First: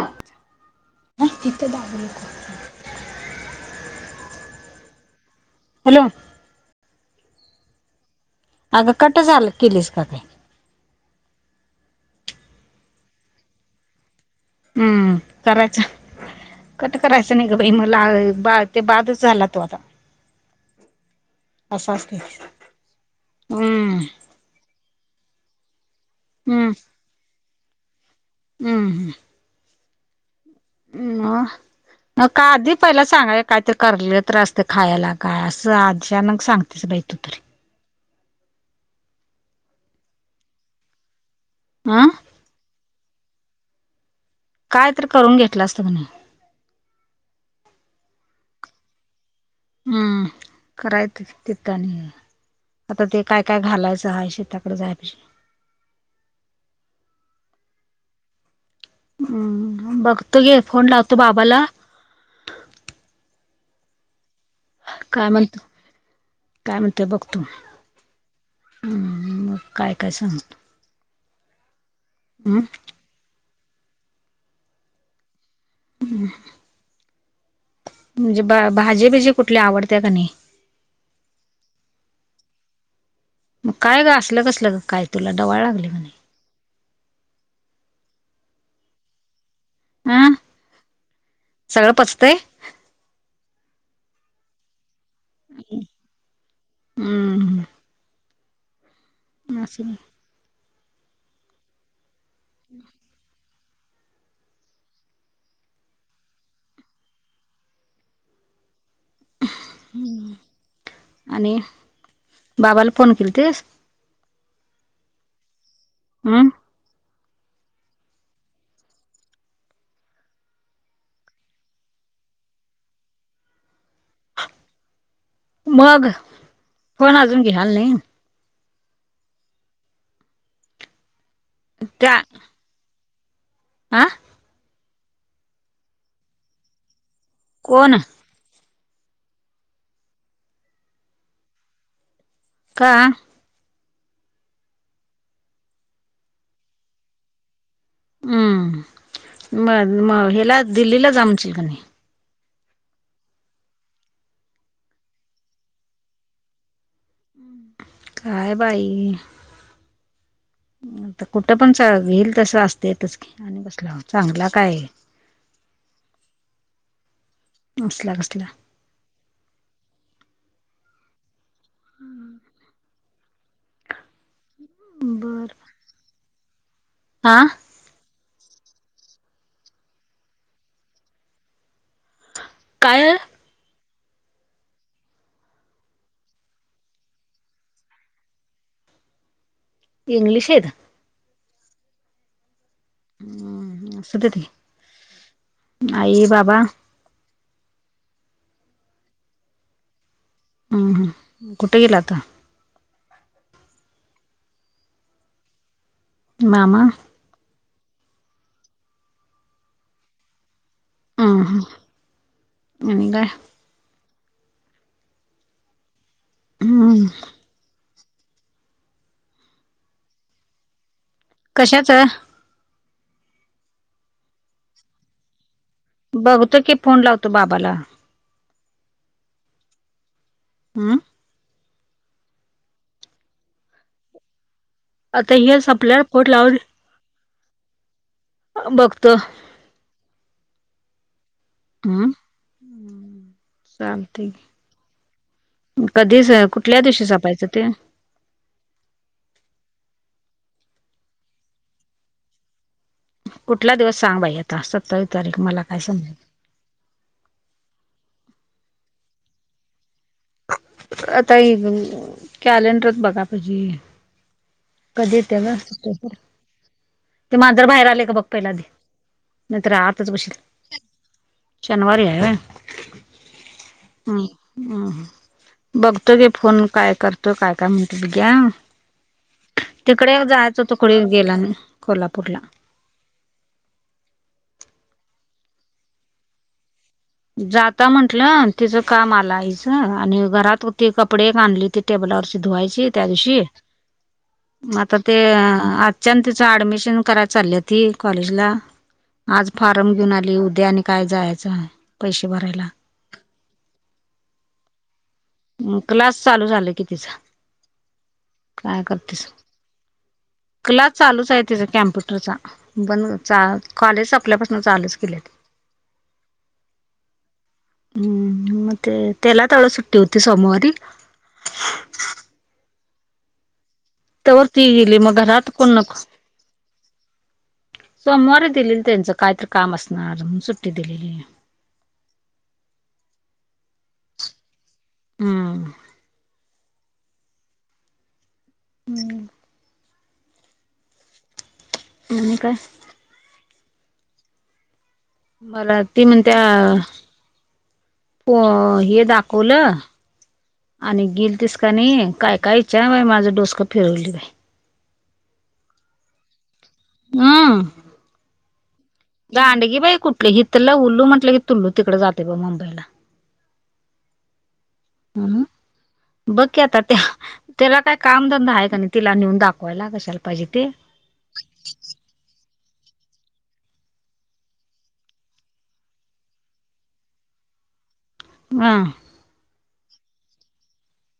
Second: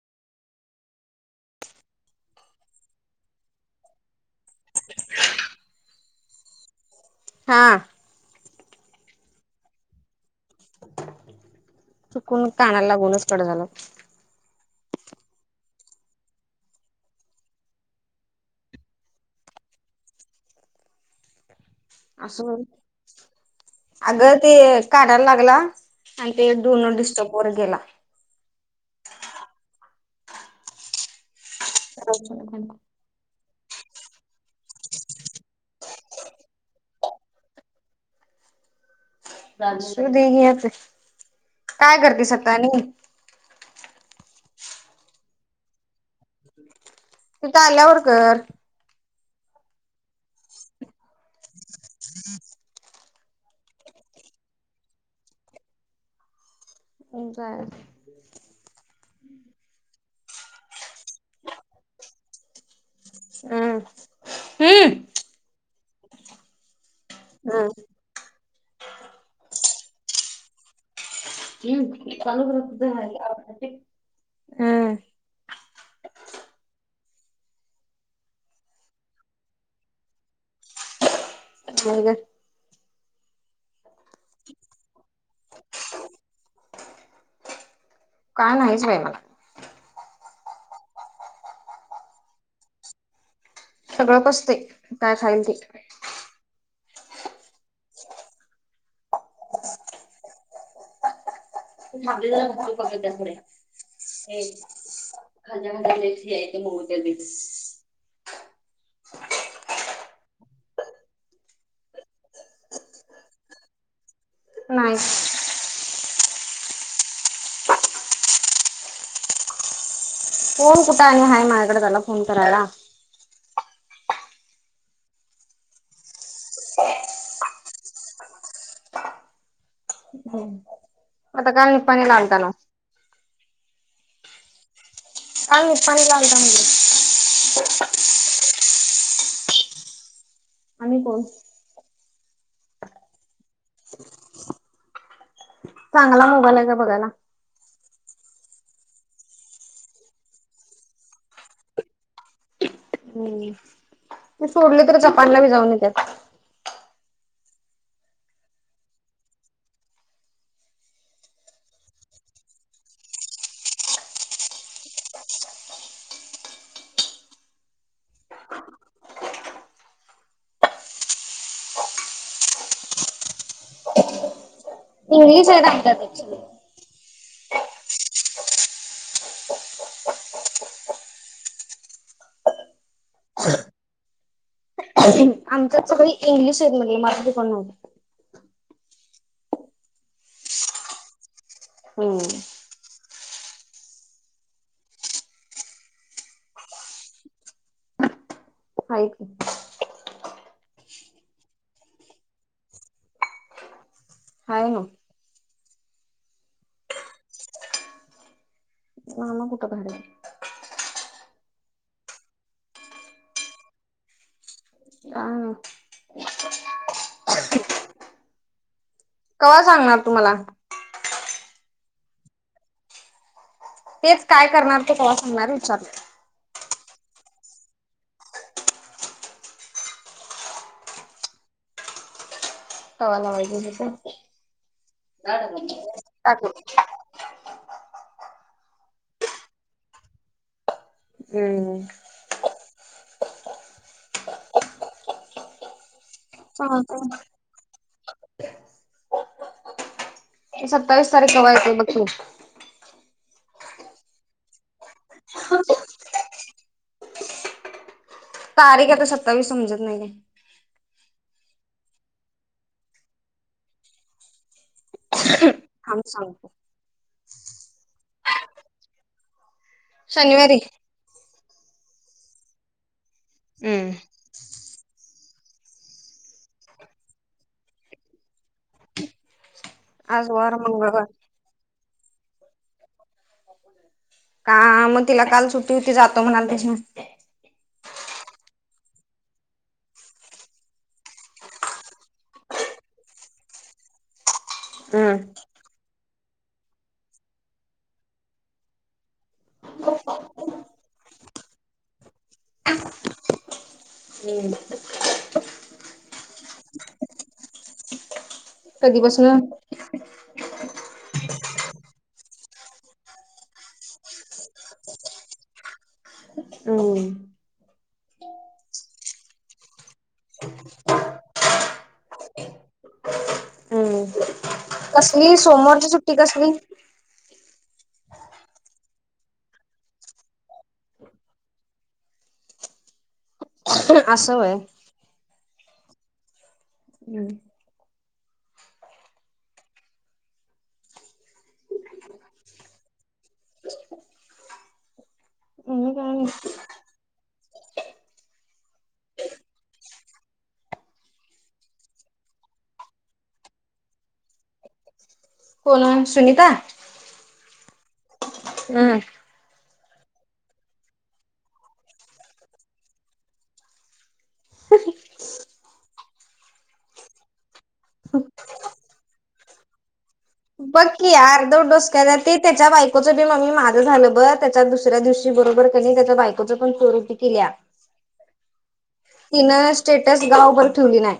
तित दा ब क [unintelligible] हॅलो हा अगं कट झाल किलीस का का चुकून कानाला लागूनच कट झाल. हम्म करायचं. कट करायचं नाही ग बाई मला बा ते बादच झाला तो आता [unintelligible] अस हम्म अग ते काढायला लागला आणि ते दोन डिस्टर्ब वर गेला. हम् हम्. अं हां, नका आधी पहिला सांगाय कायतरी करलेलं तरी असते खायला काय. असं अचानक सांगतेस बाई तू तरी. असू दे की आता, काय अं करतेस आत्ता आणि? काय तर करून घेतलं असत क नही? इथ आल्यावर कर. हं, करायचं तिथ आणि आता ते काय काय घालायचं हाय? शेताकडे जाया पाशी मग काय? हम्म बघतो घे फोन लावतो बाबाला. अं. काय म्हणतो? काय म्हणत ते बघतो. हम्म हं, मग काय काय सांगतो. हम्म हं. हं म्हणजे बा भाजीबिजी कुठली आवडते का नाही? [unintelligible] मग काय ग असलं कसलं ग काय? तुला डवाळ लागली म्हणे. काय नाहीच बाई मला. अं? सगळं पचतंय? सगळं पचते काय खाईल ते. अं हं. [unintelligible] [unintelligible] [unintelligible] हं, आणि बाबाला फोन केलतीस? नाही. अं? फोन कुठं आणि हाय महयाकडे त्याला फोन करायला? मग फोन अजून घ्यायल नाही? [unintelligible] आं? काही नाही पाहणी लागाल त्याला म्हणली. कोण आम्ही कोण? का? चांगला मोबाईल आहे का बघायला? हं, म म हेला दिल्लीला जा म्हणशील कणी. हं, ते सोडले तर जपानला बी जाऊन येत्यात. काय बाई? आता कुठं पण घईल तस असतेच, आणि बसला चांगला काय? [inaudible] असला कसला? हं. इंग्लिश आहे त्यात सगळं. आं? काय? आमच्यात सगळी इंग्लिश आहेत म्हणले मराठी कोण नाही. इंग्लिशेत? हं. हं, असुदेत. आई बाबा? हाय की हं हं, कुठे गेला आता? हाय ना मामा मामा कुठं बाहेर ह हा अ काय काय नाही. हम् कव सांगणार तुम्हाला कशाच तेच काय करणार ते ते्हा सांगणार विचार बघतो की फोन लावतो बाबाला आम हवा ना वाजे हो का आता हेच आपल्याला पोट लावून बघतो हम्म म् चाल ठी कधी कुठल्या दिवशी चालतंय. जपायचं ते सत्तावीस तारीख हवा येत बघू कुठला दिवस सांग बाई आता सत्तावीस तारीख मला काय समजल [unintelligible] तारीख आता सत्तावीस समजत नाही का आता ह कॅलेंडरच बघा पाझी कधी येतव हम सग ते मांजर बाहेर आले का बघ पहिला आधी नाहीतर आताच बशील शनिवारी शनिवारी आय हम् हम्म अ बघतो गे फोन काय करतो काय काय म्हणत बघ्या तिकडे आज वार जायचं तो कणी मंगळवार. गेला कोल्हापूरला का मग तिला काल सुट्टी होती जातो म्हणाल तशन जाता म्हंटलं तिचं काम आला आच आणि घरातती कपडे एक आणली ती टेबल वची धुवायची त्या दिवशी आता ते हम्म आजच्यान तिचं ऍडमिशन कराय चाल ती कॉलेजला आज फारम घेऊन आली उद्या आणि काय जायचं आहे पैसे भरायला हम्म. क्लास चालू झाला कि तिचा काय क दि बस करतेस ना क्लास चालूच आहे तिचा कॅम्प्युटरचा बण कॉलेज संपल्यापासून चालूच केली [unintelligible] हम्म म ते तेला थोडं सुट ट्योती समूवारी तरवर ती गेली मग कसली घरात कोण सोमवारची नको सुट्टी कसली? सोमवारी दिलेली त्यांचं कायतरी काम असणार सुट्टी दिलेली [unintelligible] आसय हम हम् हम् म आणि काय मला ती काय म्हणत्या प हे दाखवलं आणि गेलतीस काय नाही काय काय इच्छा बा माझं डोसकं फिरवली बाई कोण सुनीता हं हम्म. दांडगी बाई कुठली हथला उलू म्हटलं, की तुल्लू तिकडे जाते बग मुंबईला. [inaudible] हह [unintelligible] बघ क आता त्याला काय कामधंदा, आहे का नाही, तिला नेऊन दाखवायला कशाल बकी आरदवट दोडोस्कया च [unintelligible] त्याच्या बायकोचं बी मगी माझं झालं बर त्याच्या दुसऱ्या दिवशी बरोबर कनी त्याच्या बायकोचं पण चोर ओटी केल्या हा. तिन स्टेटस गावभर ठेवली नाही.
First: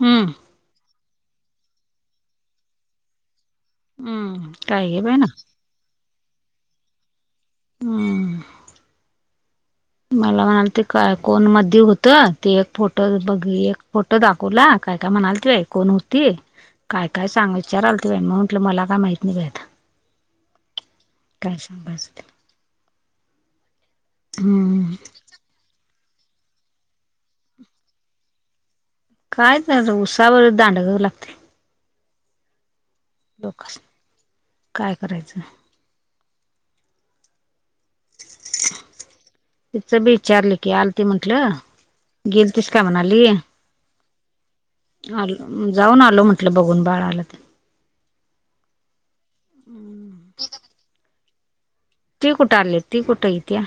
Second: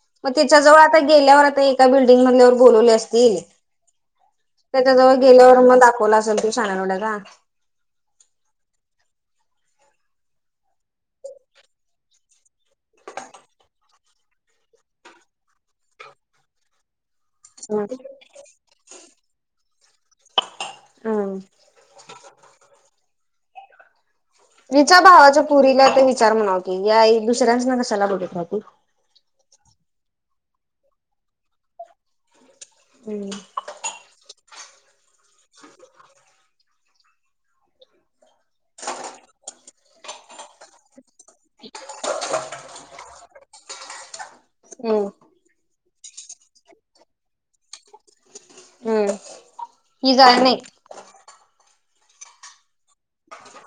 हम्म मग तिच्या जवळ आता गेल्यावर आता एका बिल्डिंग मधल्यावर बोलवले असतील. हम्म काय त्याच्या गे जवळ बाई ना गेल्यावर मग दाखवलं असेल तू शाना लवड्या चा. [unintelligible] हम्म. मला म्हणाल ते काय कोण म होत ते एक फोटो बघ एक फोटो दाखवला. काय काय म्हणाल ती बाई कोण होती काय? काय सांगा विचाराल त बा म म्हटलं मला काय माहित नाही बाई आता. हम्म. कालशमभजते [unintelligible] तिच्या भावाच्या पुरीला ते विचार म्हणाव [unintelligible] की या दुसऱ्यांच ना, कशाला बोलत राती कायच नाही उसावर दांड करू लागते. हम्म लोक काय करायचं [unintelligible] तिचं बी विचारलं की आल ती म्हंटल गेलतीस का म्हणाली. हम्म आल जाऊन आलो म्हंटलं बघून बाळा आला तर हम्म ही हम्म. जाय नाही. ते कुठं आले ते कुठं इथ्या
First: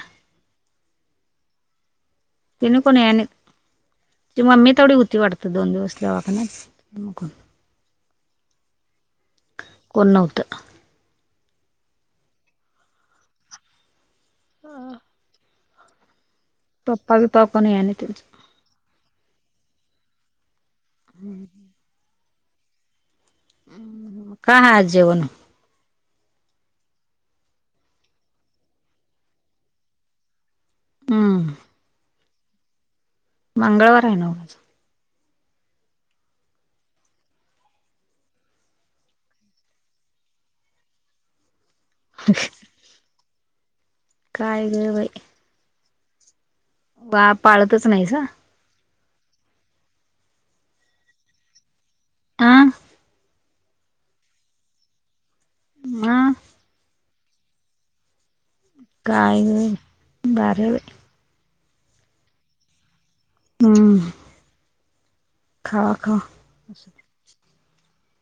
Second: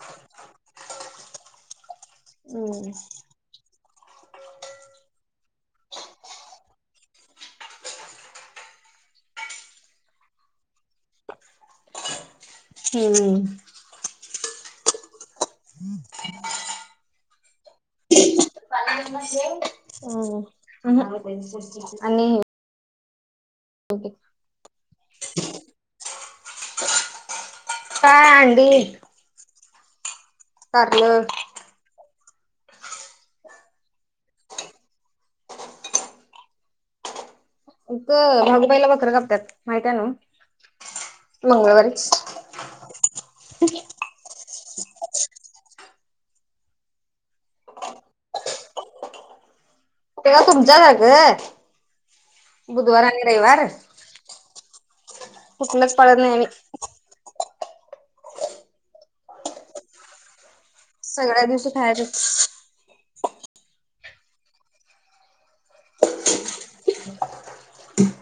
हम्म. ती मम्मी तेवढ होती वाटत दोन दिवस दवाखान्यात. कोण नव्हत. हम्म ह. पप्पा विपा कोण यायला नाही त्यांच हम्म ह आणि काहा जेवन काय आंडी कारल. हम्म मंगळवार आहे ना, वो क भूगू मंबईला बकर कापत्यात माहित [unintelligible] आहे नव मंगळवारी अ [inaudible] ह [unintelligible] काय ग बाई वा पाळतच नाही का? तेव तुमच्या सग हा बुधवार आणि रविवार कुठलंच पाळत नाही हा आम्ही. काय ग बाई बारीे बई सगळ्या दिवशी खायच हम्म. खावा खावा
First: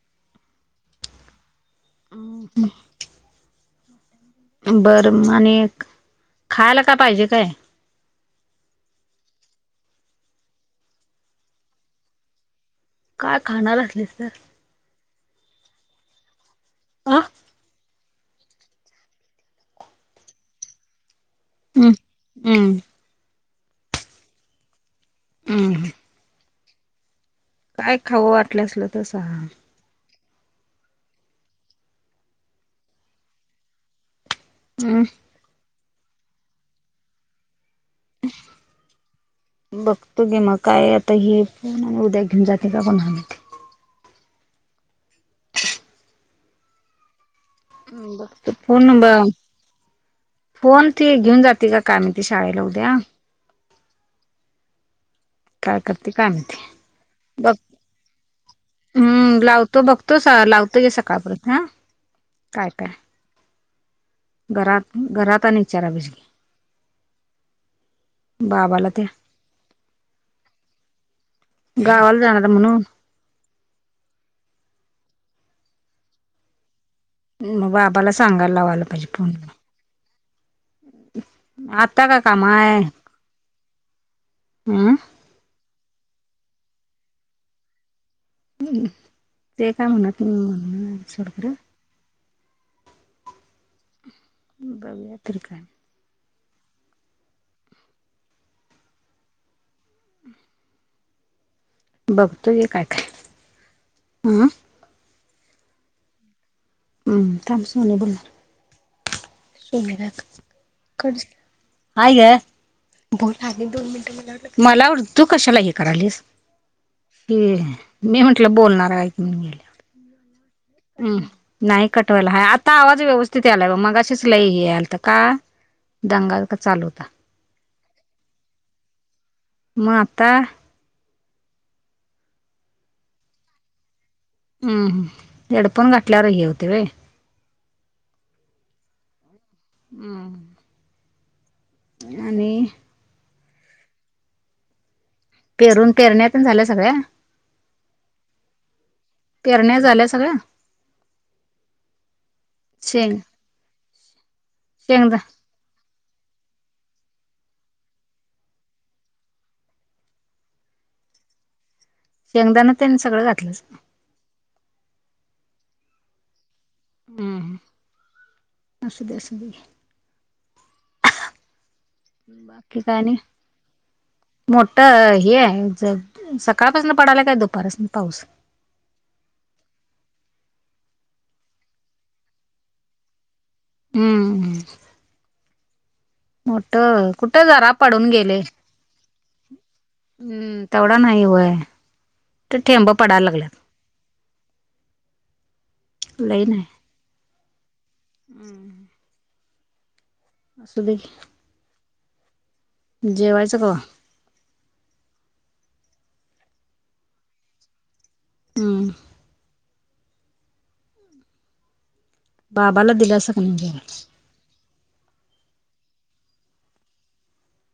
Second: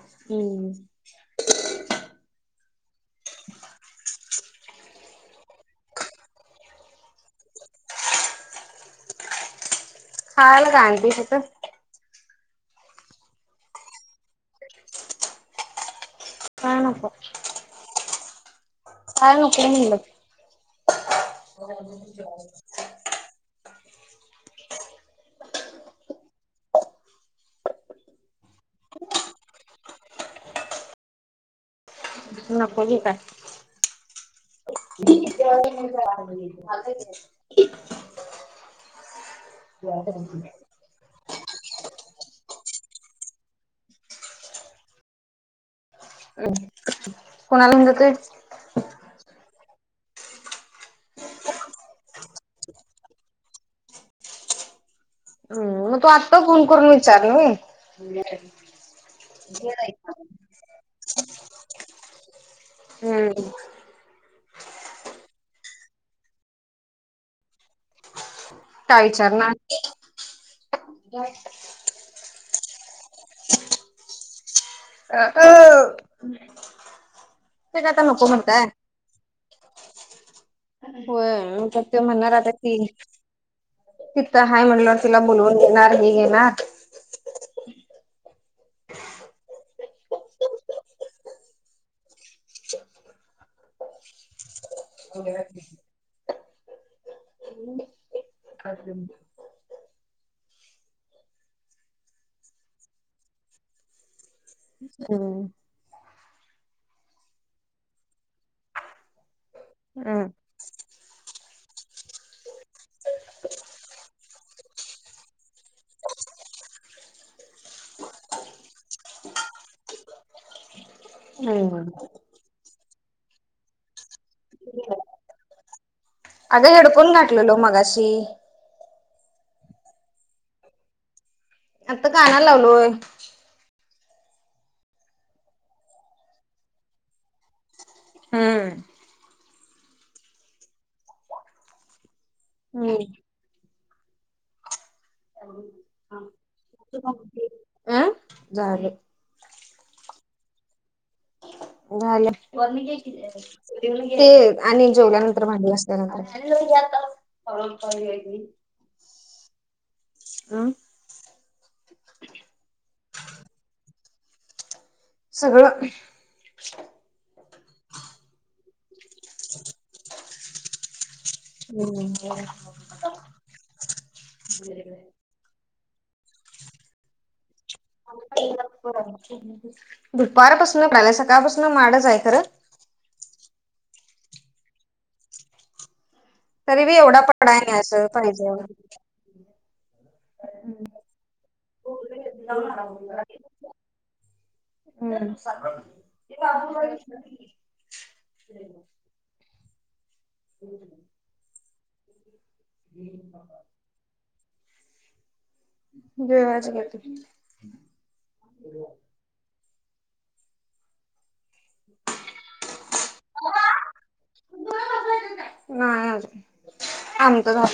हम्म. अ [unintelligible] बरं आणि खायला का पाहिजे काय? खायला का आणली तिथ काय खाणार असलीस तर काय नको अ काय नको म्हणलं हम्म हम्म हो हम् काय खावं वाटलं असल तर सांग नको की काय हम [inaudible] बघतो के मग काय आता हे उद्या घेऊन जाते का पण ह [inaudible] ते बरं फोन नंबर फोन ती घेऊन जाते का काय मी त शाळेला उद्या काय हम्म मग तू करते काय आत्ता माहिती. फोन करून विचार बघ मग हम्म लावतो बघतो लावतो ग सकाळपर्यंत हा काय काय हम्म घरात घरात विचारा पाहिजेल की बाबाला काय त्या विचारणार गावाला जाणार म्हणून [inaudible] अ अ मग बाबाला सांगायला लावायला पाहिजे फोन हो तर ते आता काय म्हणणार काम आता की आहे तिथं हाय म्हणल हम्म तिला बोलवून घेणार हे घेणार हम्म ते काय म्हणत मी म्हण सोड खर बघू तरी काले हम बघतोय काय काय हं हो हम् काम सुणे बोल हम्म काय ग ब दोन मिनट मला तू कशाला हे करालीस ह मी म्हटलं बोलणार कायक गेलं हम् नाही हम्म कटवायला हा आता आवाज व्यवस्थित यालाय मग अच लई येयलात का दंगा का अगं चालू होता हेडफोन घाठलेलो मगाशी मा आता आत काण्यालालु हम्मम हेडफोन घातल्यावर हे होतंय वे हम्म हम्म आणि अं पेरून पेरण्यात झाल्या सगळ्या झाले पेरण्या झाल्या सगळ्या झालं शेंग ते आणि शेंगदा जेवल्यानंतर भांडले असल्यानंतर. आतालीली. हं शेंगदाना त्यांनी सगळं घातलं सगळं. हम्म ह असुदे असुदे हम्म बाकी काय आणि मोठ हे आहे ज सकाळपासून पडायला काय दुपारपासून पाऊस दुपारपासून सकाळपासून माडच आहे खरं हम्म हम्म. तरी बी मोठं एवढा कुठे पडाय जरा नाही असं पडून गेले. पाहिजे एवढं. हम्म तेवढा नाही वय तर ठेंब पडायला लागल्यात. हम्म. हम्म. असुदे जेवायचं कवा? जेवायचं कि हम्म. बाबाला दिलास कणी? नाही आजून आमचं झाल्यावर